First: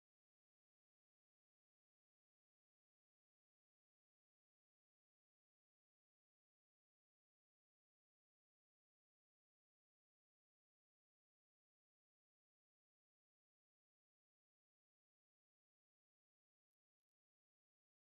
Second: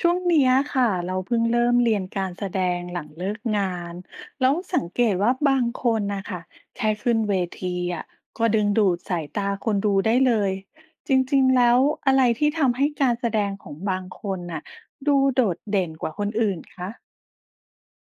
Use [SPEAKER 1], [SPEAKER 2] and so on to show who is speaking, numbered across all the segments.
[SPEAKER 1] ช่วงเนี้ยค่ะเราเพิ่งเริ่มเรียนการแสดงหลังเลิกงานแล้วสังเกตว่าบางคนนะคะแค่ขึ้นเวทีอ่ะก็ดึงดูดสายตาคนดูได้เลยจริงๆแล้วอะไรที่ทำให้การแสดงของบางคนน่ะดูโดดเด่นกว่าคนอื่นคะ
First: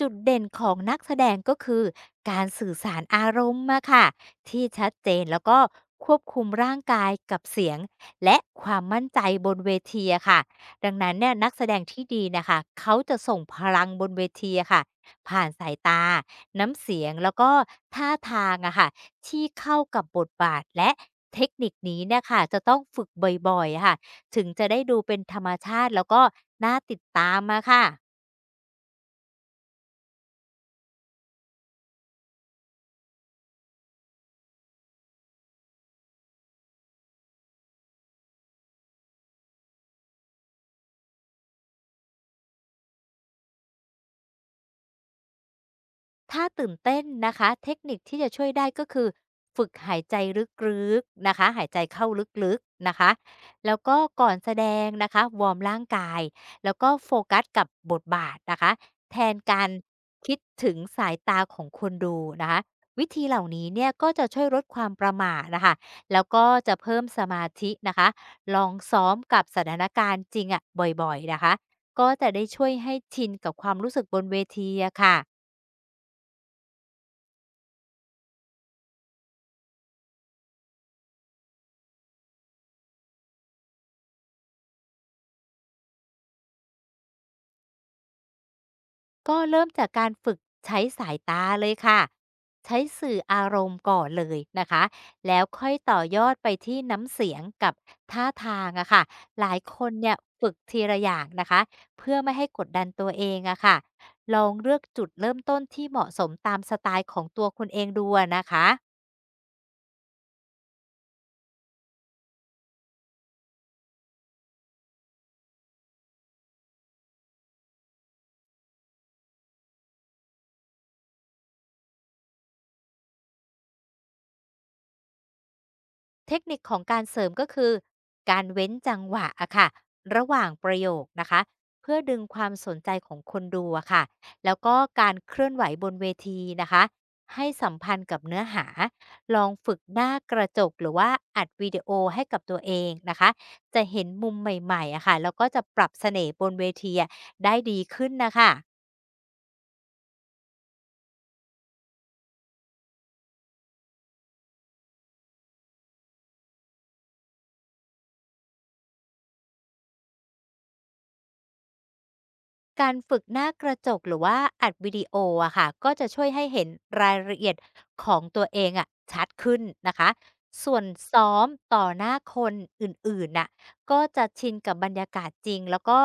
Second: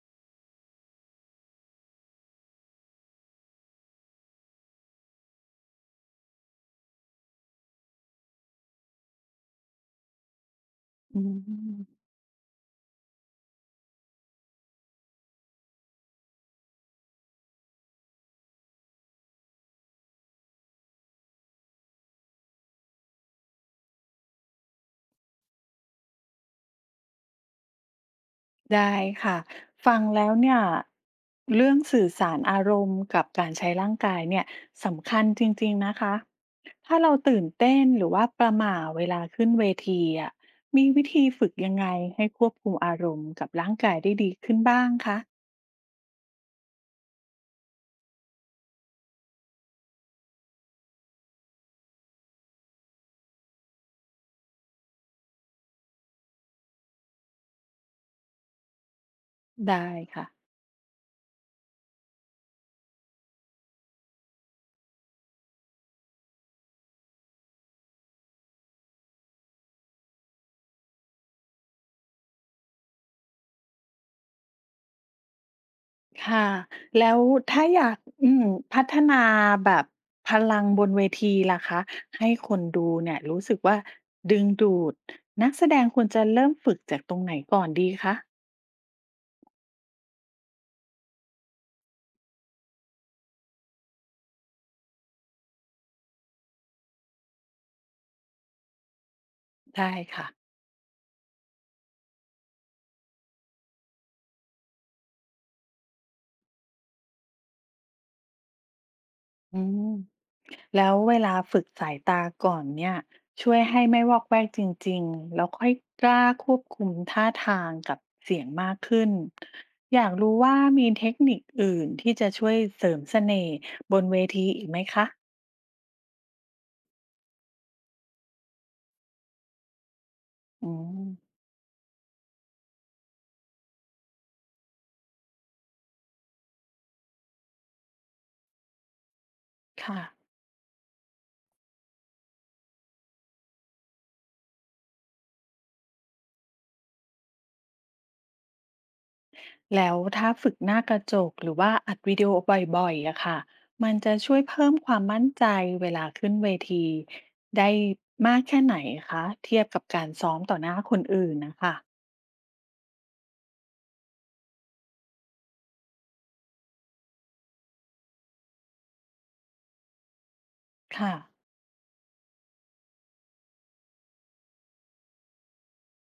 [SPEAKER 2] จุดเด่นของนักแสดงก็คือการสื่อสารอารมณ์มาค่ะที่ชัดเจนแล้วก็ควบคุมร่างกายกับเสียงและความมั่นใจบนเวทีอะค่ะดังนั้น
[SPEAKER 1] อื
[SPEAKER 2] เนี่ยนักแสดงที่
[SPEAKER 1] ม
[SPEAKER 2] ดีนะคะเขาจะส่งพลังบนเวทีอะค่ะผ่านสายตาน้ำเสียงแล้วก็ท่าทางอะค่ะที่เข้ากับบทบาทและเทคนิคนี้เนะคะจะต้องฝึกบ่อยๆอะค่ะถึงจะได้ดูเป็นธรรมชาติแล้วก็น่าติดตามมาค่ะ
[SPEAKER 1] ได้ค่ะ ฟังแล้วเนี่ยเรื่องสื่อสารอารมณ์กับการใช้ร่างกายเนี่ยสำคัญจริงๆนะคะ ถ้าเราตื่นเต้นหรือว่าประหม่าเวลาขึ้นเวทีอ่ะมีวิธีฝึกยังไงให้ควบคุมอารมณ์กับร่างกายได้ดีขึ้นบ้างคะ
[SPEAKER 2] ถ้าตื่นเต้นนะคะเทคนิคที่จะช่วยได้ก็คือฝึกหายใจลึกๆนะคะหายใจเข้าลึกๆนะคะแล้วก็ก่อนแสดงนะคะวอร์มร่างกายแล้วก็โฟกัสกับบทบาทนะคะแทนการ
[SPEAKER 1] ได้ค่ะ
[SPEAKER 2] คิดถึงสายตาของคนดูนะคะวิธีเหล่านี้เนี่ยก็จะช่วยลดความประหม่านะคะแล้วก็จะเพิ่มสมาธินะคะลองซ้อมกับสถานการณ์จริงอะบ่อยๆนะคะก็จะได้ช่วยให้ชินกับความรู้สึกบนเวทีอะค่ะ
[SPEAKER 1] ค่ะแล้วถ้าอยากพัฒนาแบบพลังบนเวทีล่ะคะให้คนดูเนี่ยรู้สึกว่าดึงดูดนักแสดงควรจะเริ่มฝึกจากตรงไหนก่อนดีคะ
[SPEAKER 2] ก็เริ่มจากการฝึกใช้สายตาเลยค่ะ ใช้สื่ออารมณ์ก่อนเลยนะคะ แล้วค่อยต่อยอดไปที่น้ำเสียงกับท่าทางอะค่ะหลายคน
[SPEAKER 1] ได้
[SPEAKER 2] เนี่ย
[SPEAKER 1] ค่ะ
[SPEAKER 2] ฝึกทีละอย่างนะคะ เพื่อไม่ให้กดดันตัวเองอะค่ะลองเลือกจุดเริ่มต้นที่เหมาะสมตามสไตล์ของตัวคุณเองดูอะนะคะ
[SPEAKER 1] อืมแล้วเวลาฝึกสายตาก่อนเนี่ยช่วยให้ไม่วอกแวกจริงๆแล้วค่อยกล้าควบคุมท่าทางกับเสียงมากขึ้นอยากรู้ว่ามีเทคนิคอื่นที่จะช่วยเสริมเสน่ห์บนเวทีอีกไหมคะ
[SPEAKER 2] เทคนิคของการเสริมก็คือการเว้นจังหวะอะค่ะระหว่างป
[SPEAKER 1] อื
[SPEAKER 2] ระโยคนะ
[SPEAKER 1] ม
[SPEAKER 2] คะเพื่อดึงความสนใจของคนดูอะค่ะแล้วก็การเคลื่อนไหวบนเวทีนะคะให้สัมพันธ์กับเนื้อหาลองฝึกห
[SPEAKER 1] ค่ะ
[SPEAKER 2] น้ากระจกหรือว่าอัดวิดีโอให้กับตัวเองนะคะจะเห็นมุมใหม่ๆอะค่ะแล้วก็จะปรับเสน่ห์บนเวทีอะได้ดีขึ้นนะคะ
[SPEAKER 1] แล้วถ้าฝึกหน้ากระจกหรือว่าอัดวิดีโอบ่อยๆอะค่ะมันจะช่วยเพิ่มความมั่นใจเวลาขึ้นเวทีได้มากแค่ไหนคะเทียบกับการซ้อมต่อหน้าคนอื่นนะคะ
[SPEAKER 2] การฝึกหน้ากระจกหรือว่าอัดวิดีโออะค่ะก็จะช่วยให้เห็นรายละเอียดของตัวเองอะชัดขึ้นนะคะส่วน
[SPEAKER 1] ค่ะ
[SPEAKER 2] ซ้อมต่อหน้าคนอื่นๆน่ะก็จะชินกับบรรยากาศจริงแล้วก็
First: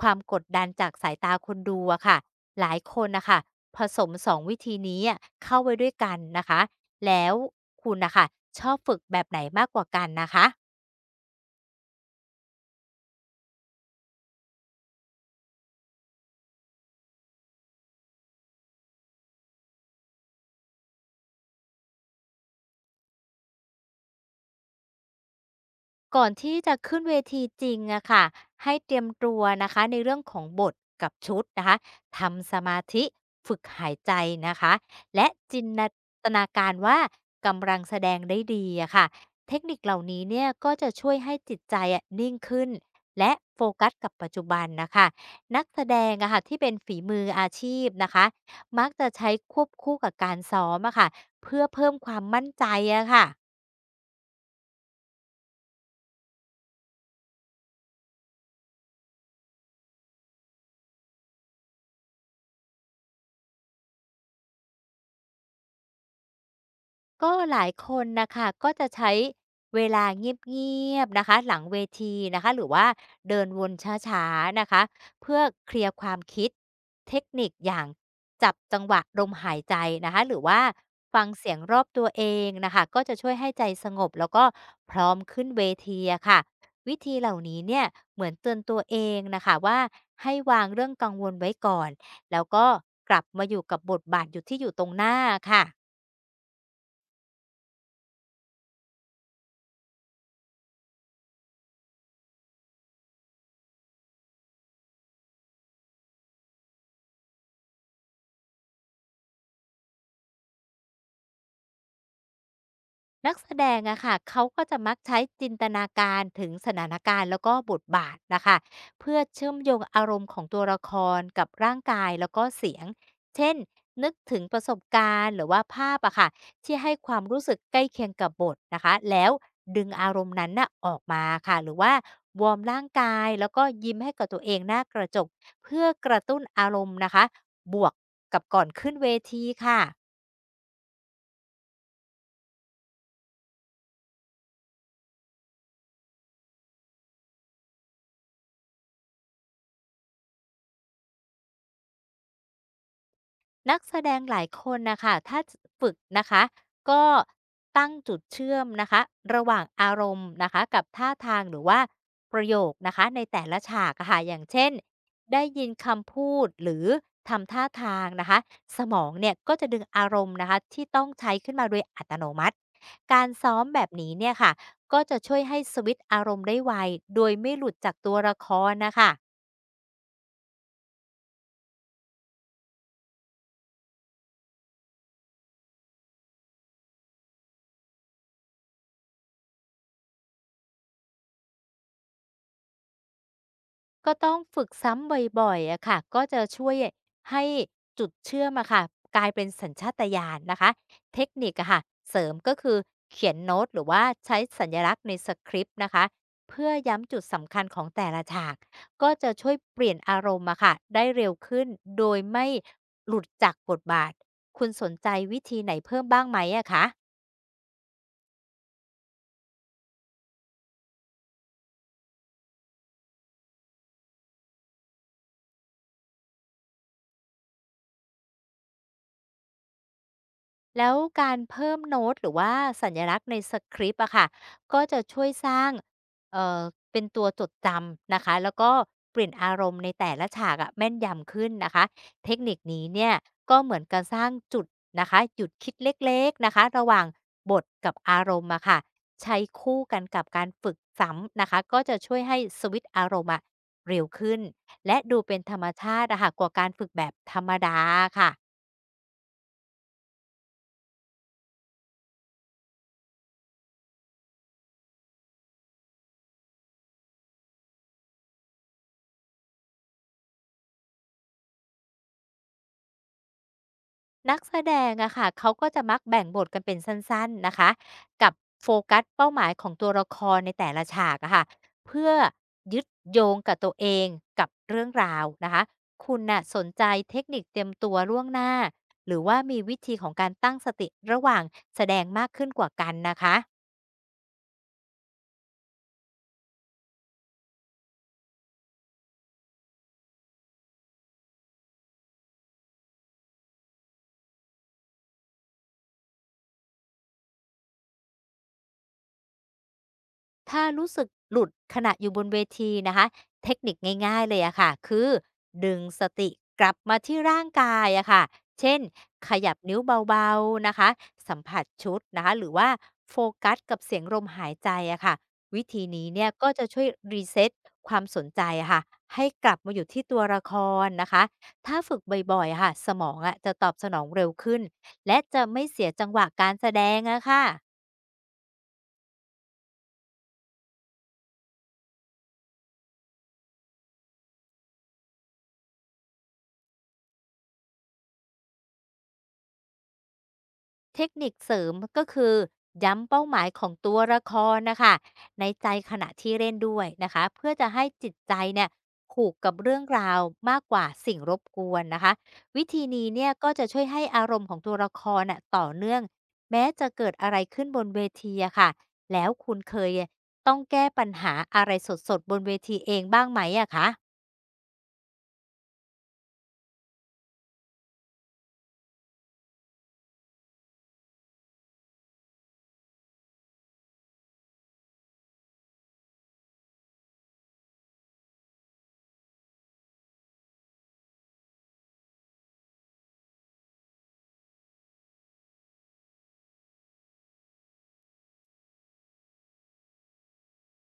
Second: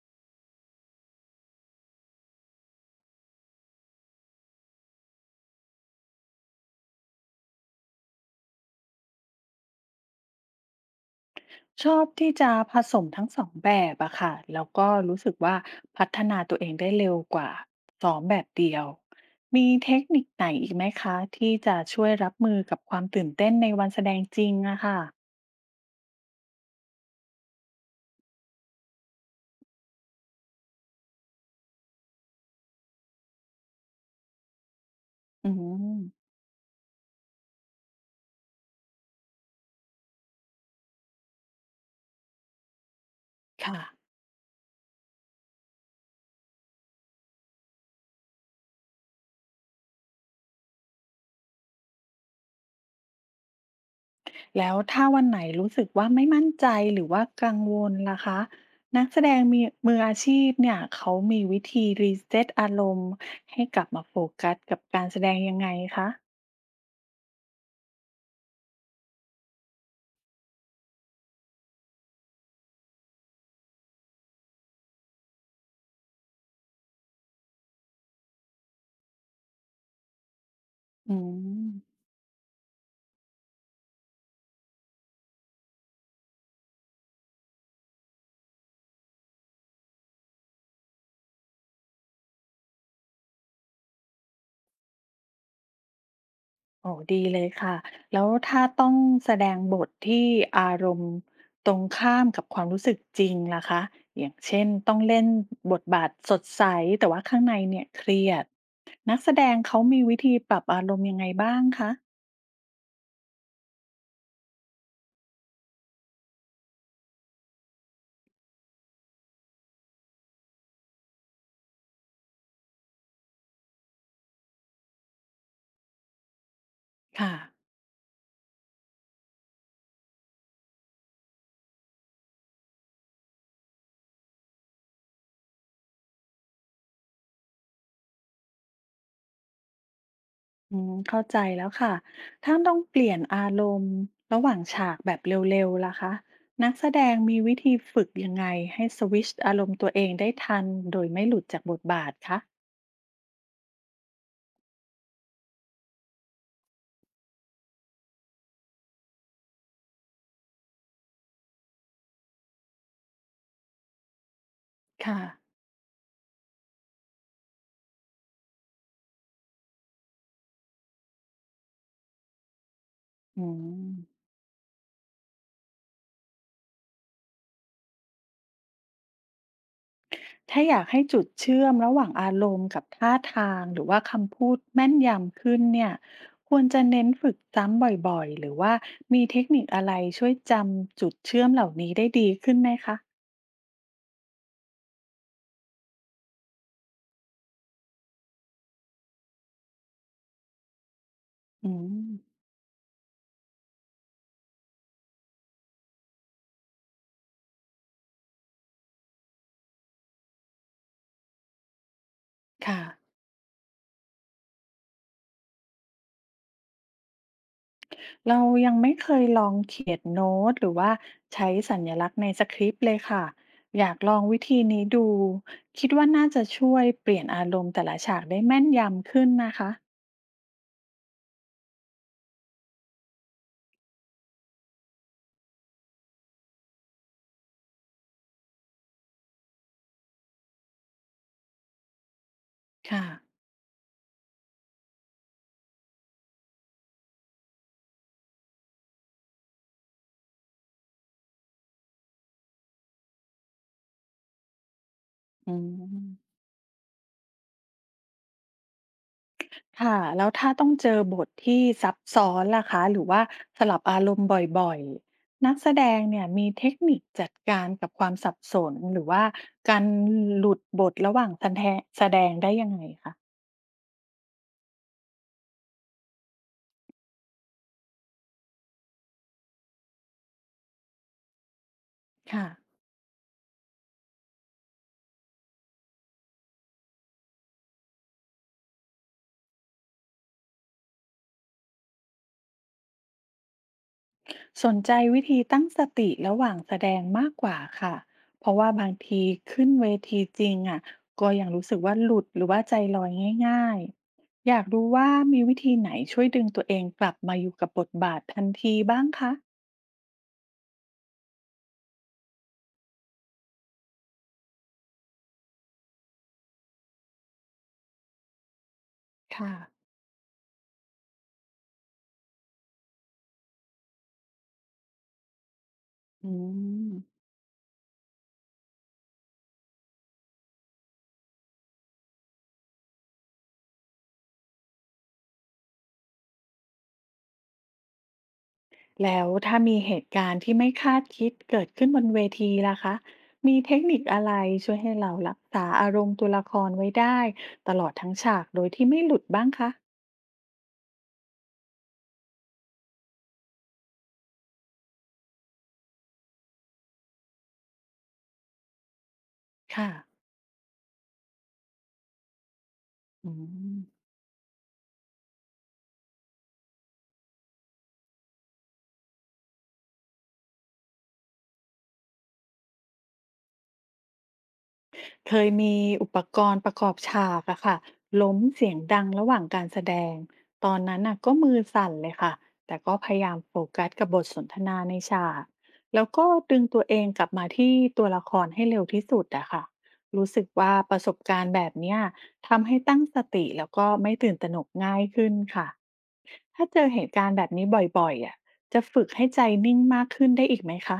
[SPEAKER 2] ความกดดันจากสายตาคนดูอะค่ะหลายคนนะคะผสมสองวิธีนี้อะเข้าไว้ด้วยกันนะคะแล้วคุณนะคะชอบฝึกแบบไหนมากกว่ากันนะคะ
[SPEAKER 1] ชอบที่จะผสมทั้งสองแบบอะค่ะแล้วก็รู้สึกว่าพัฒนาตัวเองได้เร็วกว่าซ้อมแบบเดียวมีเทคนิคไหนอีกไหมคะที่จะช่วยรับมือกับความตื่นเต้นในวันแสดงจริงอะค่ะ
[SPEAKER 2] ก่อนที่จะขึ้นเวทีจริงอะค่ะให้เตรียมตัวนะคะในเรื่องของบทกับชุดนะคะทำสมาธิฝึกหายใจนะคะและ
[SPEAKER 1] อื
[SPEAKER 2] จิน
[SPEAKER 1] ม
[SPEAKER 2] ตนาการว่ากำลังแสดงได้ดีอะค่ะเทคนิคเหล่านี้เนี่ยก็จะช่วยให้จิตใจอะนิ่งขึ้นและโฟกัส
[SPEAKER 1] ค่ะ
[SPEAKER 2] กับปัจจุบันนะคะนักแสดงอะค่ะที่เป็นฝีมืออาชีพนะคะมักจะใช้ควบคู่กับการซ้อมอะค่ะเพื่อเพิ่มความมั่นใจอะค่ะ
[SPEAKER 1] แล้วถ้าวันไหนรู้สึกว่าไม่มั่นใจหรือว่ากังวลล่ะคะนักแสดงมีมืออาชีพเนี่ยเขามีวิธีรีเซ็ตอารมณ์ให้กลับมาโฟกัสกับการแสดงยังไงคะ
[SPEAKER 2] ก็หลายคนนะคะก็จะใช้เวลาเงียบๆนะคะหลังเวทีนะคะหรือว่าเดินวนช้าๆนะคะเพื่อเคลียร์ความคิดเทคนิคอย่างจับจังหวะลมหายใจนะคะหรือว่า
[SPEAKER 1] อื
[SPEAKER 2] ฟังเสียงรอบ
[SPEAKER 1] ม
[SPEAKER 2] ตัวเองนะคะก็จะช่วยให้ใจสงบแล้วก็พร้อมขึ้นเวทีอะค่ะวิธีเหล่านี้เนี่ยเหมือนเตือนตัวเองนะคะว่าให้วางเรื่องกังวลไว้ก่อนแล้วก็กลับมาอยู่กับบทบาทอยู่ที่อยู่ตรงหน้าค่ะ
[SPEAKER 1] โอ้ดีเลยค่ะแล้วถ้าต้องแสดงบทที่อารมณ์ตรงข้ามกับความรู้สึกจริงล่ะคะอย่างเช่นต้องเล่นบทบาทสดใสแต่ว่าข้างในเนี่ยเครียดนักแสดงเขามีวิธีปรับอารมณ์ยังไงบ้างคะ
[SPEAKER 2] นักแสดงอะค่ะเขาก็จะมักใช้จินตนาการถึงสถานการณ์แล้วก็บทบาทนะคะเพื่อเชื่อมโยงอารมณ์ของตัวละครกับร่างกายแล้วก็เสียงเช่นนึกถึงประสบการณ์หรือว่าภาพอะค่ะที่ให้ความ
[SPEAKER 1] ค่ะ
[SPEAKER 2] รู้สึกใกล้เคียงกับบทนะคะแล้วดึงอารมณ์นั้นน่ะออกมาค่ะหรือว่าวอร์มร่างกายแล้วก็ยิ้มให้กับตัวเองหน้ากระจกเพื่อกระตุ้นอารมณ์นะคะบวกกับก่อนขึ้นเวทีค่ะ
[SPEAKER 1] เข้าใจแล้วค่ะถ้าต้องเปลี่ยนอารมณ์ระหว่างฉากแบบเร็วๆล่ะคะนักแสดงมีวิธีฝึกยังไงให้สวิตช์อารมณ์ตัวเองได้ทันโดยไม่หลุดจากบทบาทคะ
[SPEAKER 2] นักแสดงหลายคนนะคะถ้าฝึกนะคะก็ตั้งจุดเชื่อมนะคะระหว่างอารมณ์นะคะกับท่าทางหรือว่าประโยคนะคะในแต่ละฉากอะค่ะอย่างเช่น
[SPEAKER 1] ค่ะ
[SPEAKER 2] ได้ยินคำพูดหรือทำท่าทางนะคะสมองเนี่ยก็จะดึงอารมณ์นะคะที่ต้องใช้ขึ้นมาโดยอัตโนมัติการ
[SPEAKER 1] อื
[SPEAKER 2] ซ้อมแบบนี้
[SPEAKER 1] ม
[SPEAKER 2] เนี่ยค่ะก็จะช่วยให้สวิตช์อารมณ์ได้ไวโดยไม่หลุดจากตัวละครนะคะ
[SPEAKER 1] ถ้าอยากให้จุดเชื่อมระหว่างอารมณ์กับท่าทางหรือว่าคำพูดแม่นยำขึ้นเนี่ย ควรจะเน้นฝึกซ้ำบ่อยๆหรือว่ามีเทคนิคอะไรช่วยจำจุดเชื่อมเหล่านี้ได้ดีขึ้นไหมคะ
[SPEAKER 2] ก็ต้องฝึกซ้ำบ่อยๆอะค่ะ ก็จะช่วยให้จุดเชื่อมอะค่ะกลายเป็นสัญชาตญาณนะคะ เทคนิคอะ
[SPEAKER 1] อื
[SPEAKER 2] ค่ะ
[SPEAKER 1] ม
[SPEAKER 2] เสริมก็คือเขียนโน้ตหรือว่าใช้สัญลักษณ์ในสคริปต์นะคะเพื่อย้ำจุดสำคัญของแต่ละฉากก็จะช่วยเปลี่ยนอารมณ์อะค่ะได้เร็วขึ้นโดยไม่
[SPEAKER 1] ค่ะ
[SPEAKER 2] หลุดจากบทบาทคุณสนใจวิธีไหนเพิ่มบ้างไหมอะคะ
[SPEAKER 1] เรายังไม่เคยลองเขียนโน้ตหรือว่าใช้สัญลักษณ์ในสคริปต์เลยค่ะอยากลองวิธีนี้ดูคิดว่าน่าจะช่วยเปลี่ยนอารมณ์แต่ละฉากได้แม่นยำขึ้นนะคะ
[SPEAKER 2] แล้วการเพิ่มโน้ตหรือว่าสัญลักษณ์ในสคริปต์อะค่ะก็จะช่วยสร้างเอ่อเป็นตัวจดจำนะคะแล้วก็เปลี่ยนอารมณ์ในแต่ละฉากอะแม่นยำขึ้นนะคะเทคนิคนี้
[SPEAKER 1] ค่ะ
[SPEAKER 2] เนี่ยก็เหมือนการสร้างจุดนะคะหยุดคิดเล็กๆนะคะระหว่างบทกับอารมณ์อะค่ะใช้คู่กันกับการฝึกซ้ำนะคะก็จะช่วยให้สวิตช์อารมณ์อะเร็วขึ้นและดูเป็น
[SPEAKER 1] อื
[SPEAKER 2] ธรรมชา
[SPEAKER 1] ม
[SPEAKER 2] ติอะค่ะกว่าการฝึกแบบธรรมดาค่ะ
[SPEAKER 1] ค่ะแล้วถ้าต้องเจอบทที่ซับซ้อนล่ะคะหรือว่าสลับอารมณ์บ่อยๆนักแสดงเนี่ยมีเทคนิคจัดการกับความสับสนหรือว่าการหลุดบทระหว่างแสดงได้ยังไงคะ
[SPEAKER 2] นักแสดงอะค่ะเขาก็จะมักแบ่งบทกันเป็นสั้นๆนะคะกับโฟกัสเป้าหมายของตัวละครในแต่ละฉากอะค่ะเพื่อ
[SPEAKER 1] ค่ะ
[SPEAKER 2] ยึดโยงกับตัวเองกับเรื่องราวนะคะคุณน่ะสนใจเทคนิคเตรียมตัวล่วงหน้าหรือว่ามีวิธีของการตั้งสติระหว่างแสดงมากขึ้นกว่ากันนะคะ
[SPEAKER 1] สนใจวิธีตั้งสติระหว่างแสดงมากกว่าค่ะเพราะว่าบางทีขึ้นเวทีจริงอ่ะก็ยังรู้สึกว่าหลุดหรือว่าใจลอยง่ายๆอยากรู้ว่ามีวิธีไหนช่วยดึงตัวเองกลับมาอยู่กับบทบาททันทีบ้างคะ
[SPEAKER 2] ถ้ารู้สึกหลุดขณะอยู่บนเวทีนะคะเทคนิคง่ายๆเลยอะค่ะคือดึงสติกลับมาที่ร่างกายอะค่ะเช่นข
[SPEAKER 1] ค่ะ
[SPEAKER 2] ยับนิ้วเบาๆนะคะสัมผัสชุดนะคะหรือว่าโฟกัสกับเสียงลมหายใจอะค่ะวิธีนี้เนี่
[SPEAKER 1] อื
[SPEAKER 2] ยก็จะช่วย
[SPEAKER 1] ม
[SPEAKER 2] รีเซ็ตความสนใจอะค่ะให้กลับมาอยู่ที่ตัวละครนะคะถ้าฝึกบ่อยๆอะค่ะสมองอะจะตอบสนองเร็วขึ้นและจะไม่เสียจังหวะการแสดงอะค่ะ
[SPEAKER 1] แล้วถ้ามีเหตุการณ์ที่ไม่คาดคิดเกิดขึ้นบนเวทีล่ะคะมีเทคนิคอะไรช่วยให้เรารักษาอารมณ์ตัวละครไว้ได้ตลอดทั้งฉากโดยที่ไม่หลุดบ้างคะ
[SPEAKER 2] เทคนิคเสริมก็คือย้ำเป้าหมายของตัวละครนะคะในใจขณะที่เล่นด้วยนะคะเพื่อจะให้จิตใจเนี่ยผูกกับเรื่อง
[SPEAKER 1] ค่ะ
[SPEAKER 2] ราวมากกว่าสิ่งรบกวนนะคะวิธีนี้เนี่ย
[SPEAKER 1] อื
[SPEAKER 2] ก็จะ
[SPEAKER 1] ม
[SPEAKER 2] ช่วยให้อารมณ์ของตัวละครน่ะต่อเนื่องแม้จะเกิดอะไรขึ้นบนเวทีอะค่ะแล้วคุณเคยต้องแก้ปัญหาอะไรสดๆบนเวทีเองบ้างไหมอะคะ
[SPEAKER 1] เคยมีอุปกรณ์ประกอบฉากอะค่ะล้มเสียงดังระหว่างการแสดงตอนนั้นน่ะก็มือสั่นเลยค่ะแต่ก็พยายามโฟกัสกับบทสนทนาในฉากแล้วก็ดึงตัวเองกลับมาที่ตัวละครให้เร็วที่สุดอะค่ะรู้สึกว่าประสบการณ์แบบเนี้ยทำให้ตั้งสติแล้วก็ไม่ตื่นตระหนกง่ายขึ้นค่ะถ้าเจอเหตุการณ์แบบนี้บ่อยๆอะจะฝึกให้ใจนิ่งมากขึ้นได้อีกไหมคะ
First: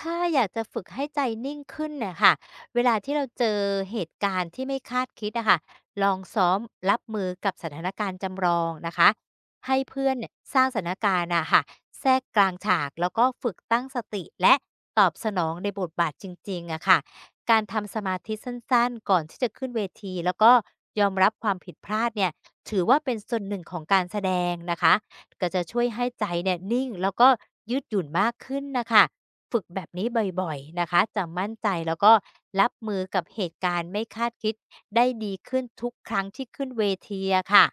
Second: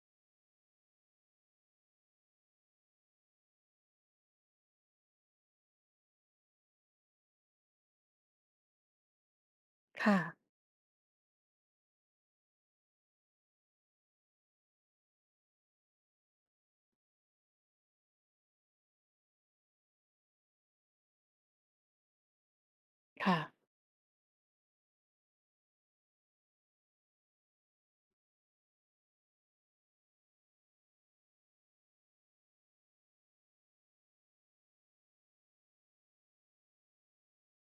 [SPEAKER 2] ถ้าอยากจะฝึกให้ใจนิ่งขึ้นเนี่ยค่ะเวลาที่เราเจอเหตุการณ์ที่ไม่คาดคิดอะค่ะลองซ้อมรับมือกับสถานการณ์จำลองนะคะให้เพื่อน
[SPEAKER 1] ค่ะ
[SPEAKER 2] เนี่ยสร้างสถานการณ์อะค่ะแทรกกลางฉากแล้วก็ฝึกตั้งสติและตอบสนองในบทบาทจริงๆอะค่ะการทำสมาธิสั้นๆก่อนที่จะขึ้นเวทีแล้วก็ยอมรับความผิดพลาดเนี่ยถือว่าเป็นส่
[SPEAKER 1] ค่ะ
[SPEAKER 2] วนหนึ่งของการแสดงนะคะก็จะช่วยให้ใจเนี่ยนิ่งแล้วก็ยืดหยุ่นมากขึ้นนะคะ ฝึกแบบนี้บ่อยๆนะคะจะมั่นใจแล้วก็รับมือกับเหตุการณ์ไม่คาดคิดได้ดีขึ้นทุกครั้งที่ขึ้นเวทีอะค่ะ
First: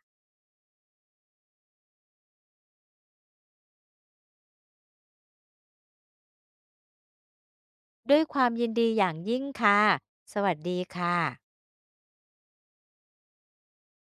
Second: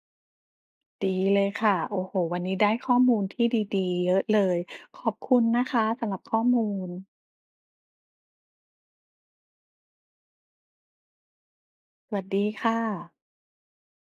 [SPEAKER 1] ดีเลยค่ะโอ้โหวันนี้ได้ข้อมูลที่ดีๆ เยอะเลย ขอบคุณนะคะสำหรับข้อมูล
[SPEAKER 2] ด้วยความยินดีอย่างยิ่งค่ะสวัสดีค่ะ
[SPEAKER 1] สวัสดีค่ะ